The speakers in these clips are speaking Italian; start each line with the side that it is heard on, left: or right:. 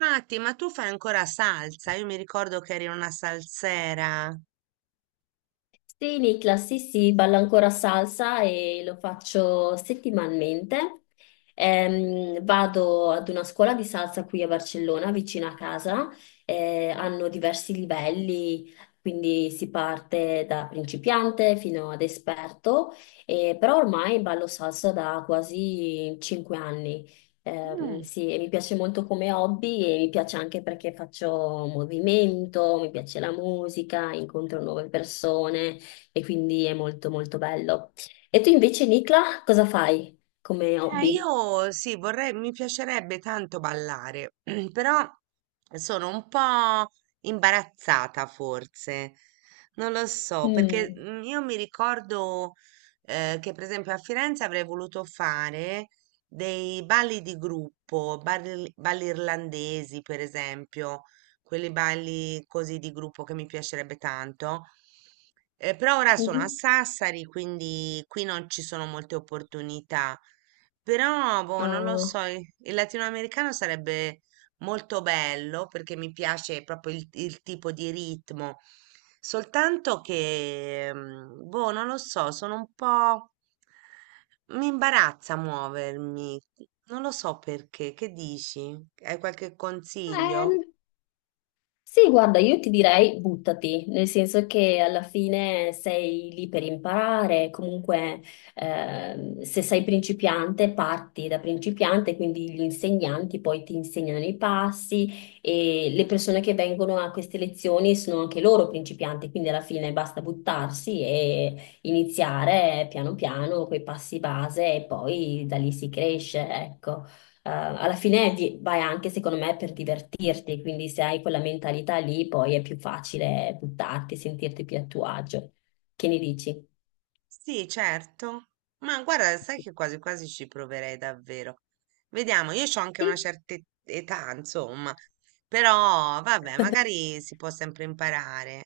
right: Matti, ma tu fai ancora salsa? Io mi ricordo che eri una salsera.
left: Sì, Niklas, sì, sì, ballo ancora salsa e lo faccio settimanalmente. Vado ad una scuola di salsa qui a Barcellona, vicino a casa. Hanno diversi livelli, quindi si parte da principiante fino ad esperto. Però ormai ballo salsa da quasi 5 anni. Ehm,
right: Mm.
left: sì, e mi piace molto come hobby e mi piace anche perché faccio movimento, mi piace la musica, incontro nuove persone e quindi è molto molto bello. E tu invece, Nicla, cosa fai come hobby?
right: Io sì, vorrei, mi piacerebbe tanto ballare, però sono un po' imbarazzata forse. Non lo so, perché
left: Mm.
right: io mi ricordo che per esempio a Firenze avrei voluto fare dei balli di gruppo, balli irlandesi per esempio, quelli balli così di gruppo che mi piacerebbe tanto. Però ora sono a
left: Mhm.
right: Sassari, quindi qui non ci sono molte opportunità. Però, boh, non lo
left: Ah,
right: so, il latinoamericano sarebbe molto bello perché mi piace proprio il tipo di ritmo. Soltanto che, boh, non lo so, sono un po'... Mi imbarazza muovermi. Non lo so perché. Che dici? Hai qualche
left: ehm,
right: consiglio?
left: Sì, guarda, io ti direi buttati, nel senso che alla fine sei lì per imparare, comunque se sei principiante parti da principiante, quindi gli insegnanti poi ti insegnano i passi e le persone che vengono a queste lezioni sono anche loro principianti, quindi alla fine basta buttarsi e iniziare piano piano quei passi base e poi da lì si cresce, ecco. Alla fine vai anche, secondo me, per divertirti, quindi se hai quella mentalità lì, poi è più facile buttarti, sentirti più a tuo agio. Che ne dici?
right: Sì, certo. Ma guarda, sai che quasi quasi ci proverei davvero. Vediamo, io ho anche una
left: Sì.
right: certa età, insomma, però vabbè, magari si può sempre imparare.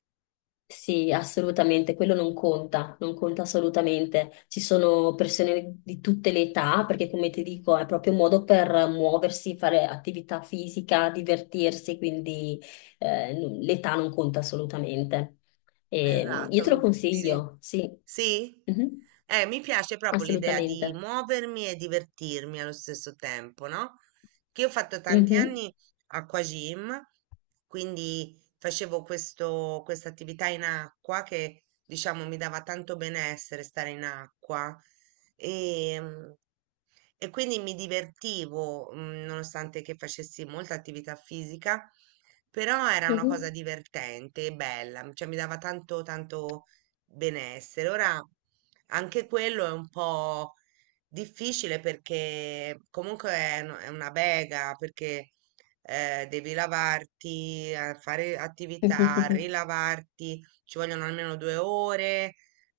left: Sì, assolutamente, quello non conta, non conta assolutamente. Ci sono persone di tutte le età, perché come ti dico, è proprio un modo per muoversi, fare attività fisica, divertirsi, quindi l'età non conta assolutamente. E, io
right: Esatto,
left: te
right: mm,
left: lo
right: sì.
left: consiglio, sì.
right: Sì?
left: Mhm.
right: Mi piace proprio l'idea di
left: Assolutamente.
right: muovermi e divertirmi allo stesso tempo, no? Che io ho fatto tanti
left: Mhm,
right: anni acquagym, quindi facevo questa attività in acqua che, diciamo, mi dava tanto benessere stare in acqua. E, e quindi mi divertivo, nonostante che facessi molta attività fisica, però era una cosa
left: mhm.
right: divertente e bella, cioè mi dava tanto benessere. Ora anche quello è un po' difficile perché comunque è una bega, perché devi lavarti, fare attività, rilavarti, ci vogliono almeno 2 ore,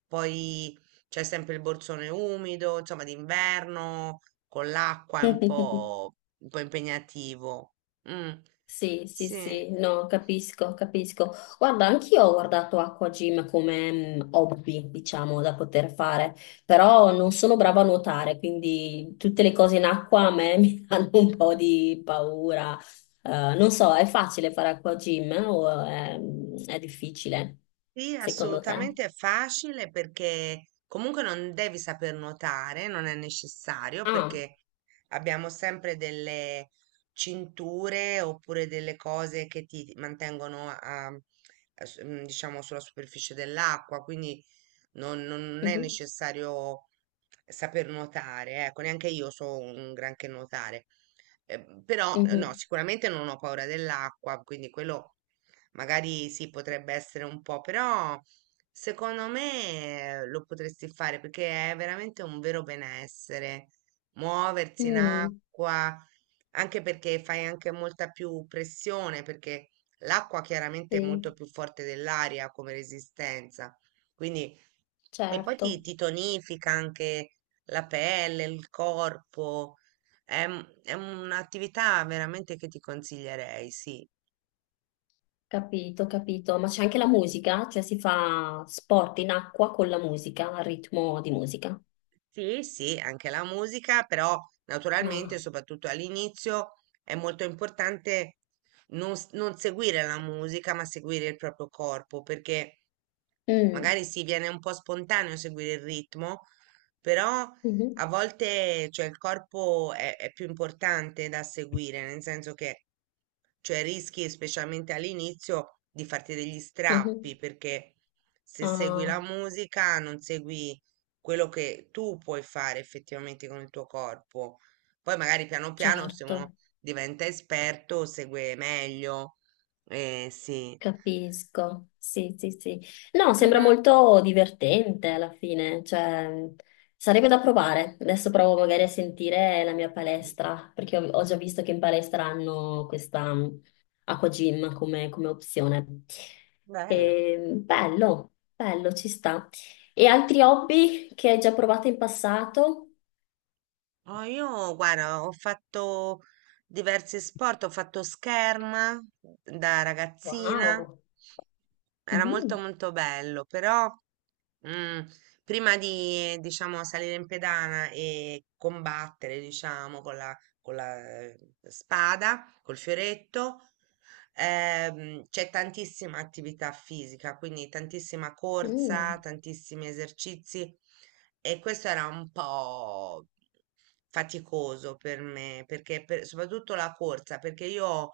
right: poi c'è sempre il borsone umido, insomma, d'inverno con l'acqua è un po' impegnativo. Mm,
left: Sì, sì,
right: sì.
left: sì, no, capisco, capisco. Guarda, anch'io ho guardato acquagym come hobby, diciamo, da poter fare, però non sono brava a nuotare, quindi tutte le cose in acqua a me mi danno un po' di paura. Non so, è facile fare acquagym o è difficile,
right: Sì,
left: secondo te?
right: assolutamente è facile perché comunque non devi saper nuotare, non è necessario
left: Ah,
right: perché abbiamo sempre delle cinture oppure delle cose che ti mantengono diciamo sulla superficie dell'acqua, quindi non è
left: mhm,
right: necessario saper nuotare, ecco, neanche io so un granché nuotare. Però No,
left: mhm.
right: sicuramente non ho paura dell'acqua, quindi quello magari sì, potrebbe essere un po', però secondo me lo potresti fare perché è veramente un vero benessere muoversi in
left: Mm,
right: acqua, anche perché fai anche molta più pressione, perché l'acqua chiaramente è molto
left: sì,
right: più forte dell'aria come resistenza. Quindi, e poi
left: certo.
right: ti tonifica anche la pelle, il corpo. È un'attività veramente che ti consiglierei, sì.
left: Capito, capito. Ma c'è anche la musica? Cioè si fa sport in acqua con la musica, al ritmo di musica.
right: Sì, sì, anche la musica, però naturalmente,
left: Ah.
right: soprattutto all'inizio, è molto importante non seguire la musica, ma seguire il proprio corpo, perché
left: Mm.
right: magari si viene un po' spontaneo seguire il ritmo, però
left: Mhm,
right: a volte, cioè, è più importante da seguire, nel senso che, cioè, rischi, specialmente all'inizio, di farti degli
left: mhm.
right: strappi, perché se segui la
left: Ah,
right: musica non segui quello che tu puoi fare effettivamente con il tuo corpo. Poi magari piano piano se uno
left: certo.
right: diventa esperto, segue meglio. Eh sì.
left: Capisco, sì, sì, sì. No, sembra
right: Mhm.
left: molto divertente alla fine, cioè sarebbe da provare. Adesso provo magari a sentire la mia palestra, perché ho già visto che in palestra hanno questa acqua gym come opzione.
right: Bello.
left: E, bello, bello, ci sta. E altri hobby che hai già provato in passato?
right: Oh, io guarda, ho fatto diversi sport, ho fatto scherma da ragazzina,
left: Wow.
right: era molto
left: Mhm,
right: molto bello, però mm, prima di diciamo salire in pedana e combattere, diciamo, con la spada, col fioretto. C'è tantissima attività fisica, quindi tantissima corsa,
left: mm,
right: tantissimi esercizi e questo era un po' faticoso per me, perché soprattutto la corsa, perché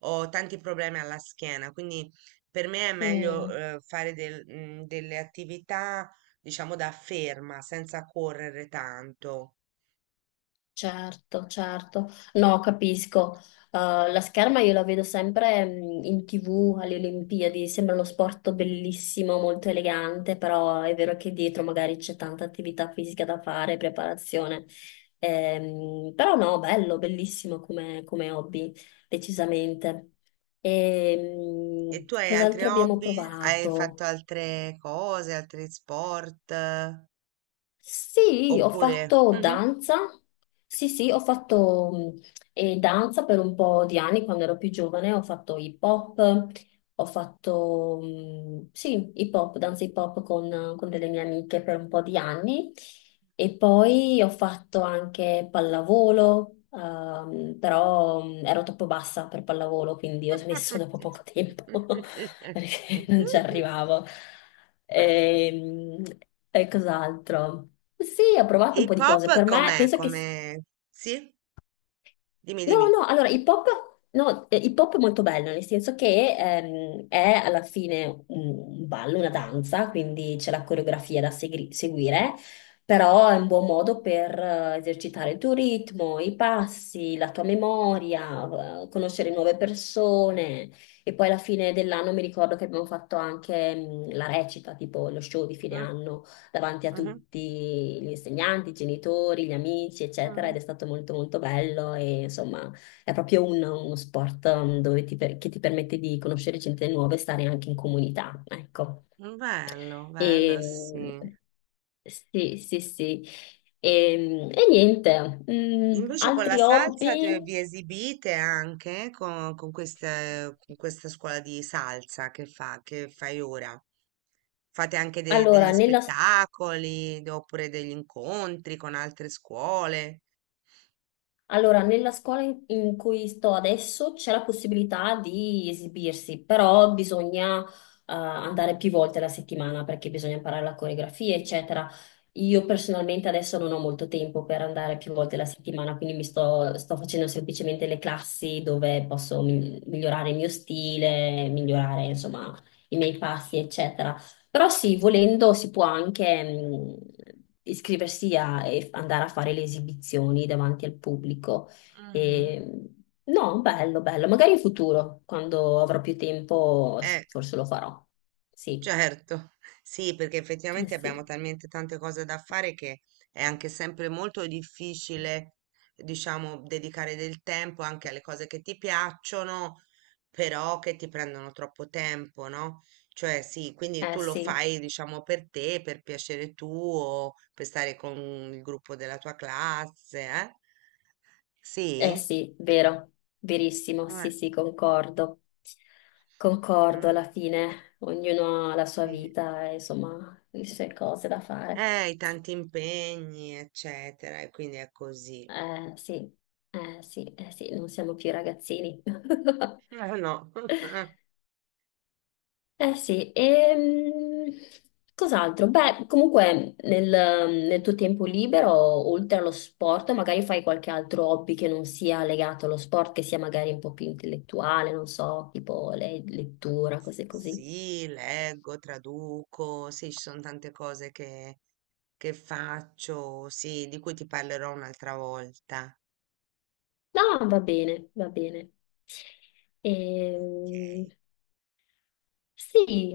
right: ho tanti problemi alla schiena, quindi per me è meglio
left: mm.
right: delle attività, diciamo, da ferma, senza correre tanto.
left: Certo, certo. No, capisco. La scherma io la vedo sempre in TV alle Olimpiadi, sembra uno sport bellissimo, molto elegante, però è vero che dietro magari c'è tanta attività fisica da fare, preparazione. Però no, bello, bellissimo come, come hobby, decisamente. E,
right: E tu hai altri
left: cos'altro abbiamo
right: hobby? Hai fatto
left: provato?
right: altre cose, altri sport?
left: Sì, ho
right: Oppure
left: fatto
right: Mh-mh.
left: danza. Sì, sì, ho fatto mh, danza per un po' di anni quando ero più giovane. Ho fatto hip hop, ho fatto sì, hip hop, danza hip hop con delle mie amiche per un po' di anni. E poi ho fatto anche pallavolo, però ero troppo bassa per pallavolo, quindi ho smesso dopo poco tempo
right: Eh.
left: perché non ci arrivavo. Ehm, E, cos'altro? Sì, ho provato un po'
right: Hip
left: di
right: hop
left: cose. Per me,
right: com'è?
left: penso che...
right: Come sì? Dimmi,
left: No,
right: dimmi.
left: no, allora, hip hop, no, hip hop è molto bello, nel senso che è alla fine un ballo, una danza, quindi c'è la coreografia da seguire, però è un buon modo per esercitare il tuo ritmo, i passi, la tua memoria, conoscere nuove persone. E poi alla fine dell'anno mi ricordo che abbiamo fatto anche la recita, tipo lo show di fine
right: Mh.
left: anno davanti a
right: Mh-mh.
left: tutti gli insegnanti, i genitori, gli amici, eccetera,
right: Mh.
left: ed è stato molto molto bello e insomma è proprio uno sport dove che ti permette di conoscere gente nuova e stare anche in comunità, ecco.
right: Bello, bello, sì.
left: E, sì, sì, sì. E niente,
right: Invece con la
left: altri
right: salsa te
left: hobby?
right: vi esibite anche co con queste con questa scuola di salsa che fa che fai ora? Fate anche de degli
left: Allora, nella,
right: spettacoli, d oppure degli incontri con altre scuole?
left: Allora, nella scuola in cui sto adesso c'è la possibilità di esibirsi, però bisogna andare più volte la settimana perché bisogna imparare la coreografia, eccetera. Io personalmente adesso non ho molto tempo per andare più volte la settimana, quindi mi sto facendo semplicemente le classi dove posso migliorare il mio stile, migliorare, insomma, i miei passi, eccetera. Però sì, volendo si può anche iscriversi e andare a fare le esibizioni davanti al pubblico.
right: Mh-mh.
left: E, no, bello, bello. Magari in futuro, quando avrò più tempo,
right: Eh.
left: forse lo farò. Sì,
right: Certo, sì, perché
left: eh
right: effettivamente abbiamo
left: sì,
right: talmente tante cose da fare che è anche sempre molto difficile, diciamo, dedicare del tempo anche alle cose che ti piacciono, però che ti prendono troppo tempo, no? Cioè, sì, quindi
left: eh
right: tu lo
left: sì,
right: fai, diciamo, per te, per piacere tuo, per stare con il gruppo della tua classe, eh?
left: eh
right: Sì?
left: sì, vero, verissimo, sì,
right: Ah,
left: sì, concordo. Concordo
right: mm,
left: alla fine, ognuno ha la sua
right: sì.
left: vita, e, insomma, le sue cose da fare.
right: I tanti impegni, eccetera, e quindi è così.
left: Eh sì, eh sì, eh sì, non siamo più ragazzini.
right: No.
left: Eh sì, e cos'altro? Beh, comunque nel tuo tempo libero, oltre allo sport, magari fai qualche altro hobby che non sia legato allo sport, che sia magari un po' più intellettuale, non so, tipo lettura, cose così.
right: Sì, leggo, traduco, sì, ci sono tante cose che faccio, sì, di cui ti parlerò un'altra volta.
left: No, va bene, va bene. Ehm,
right: Ok.
left: sì.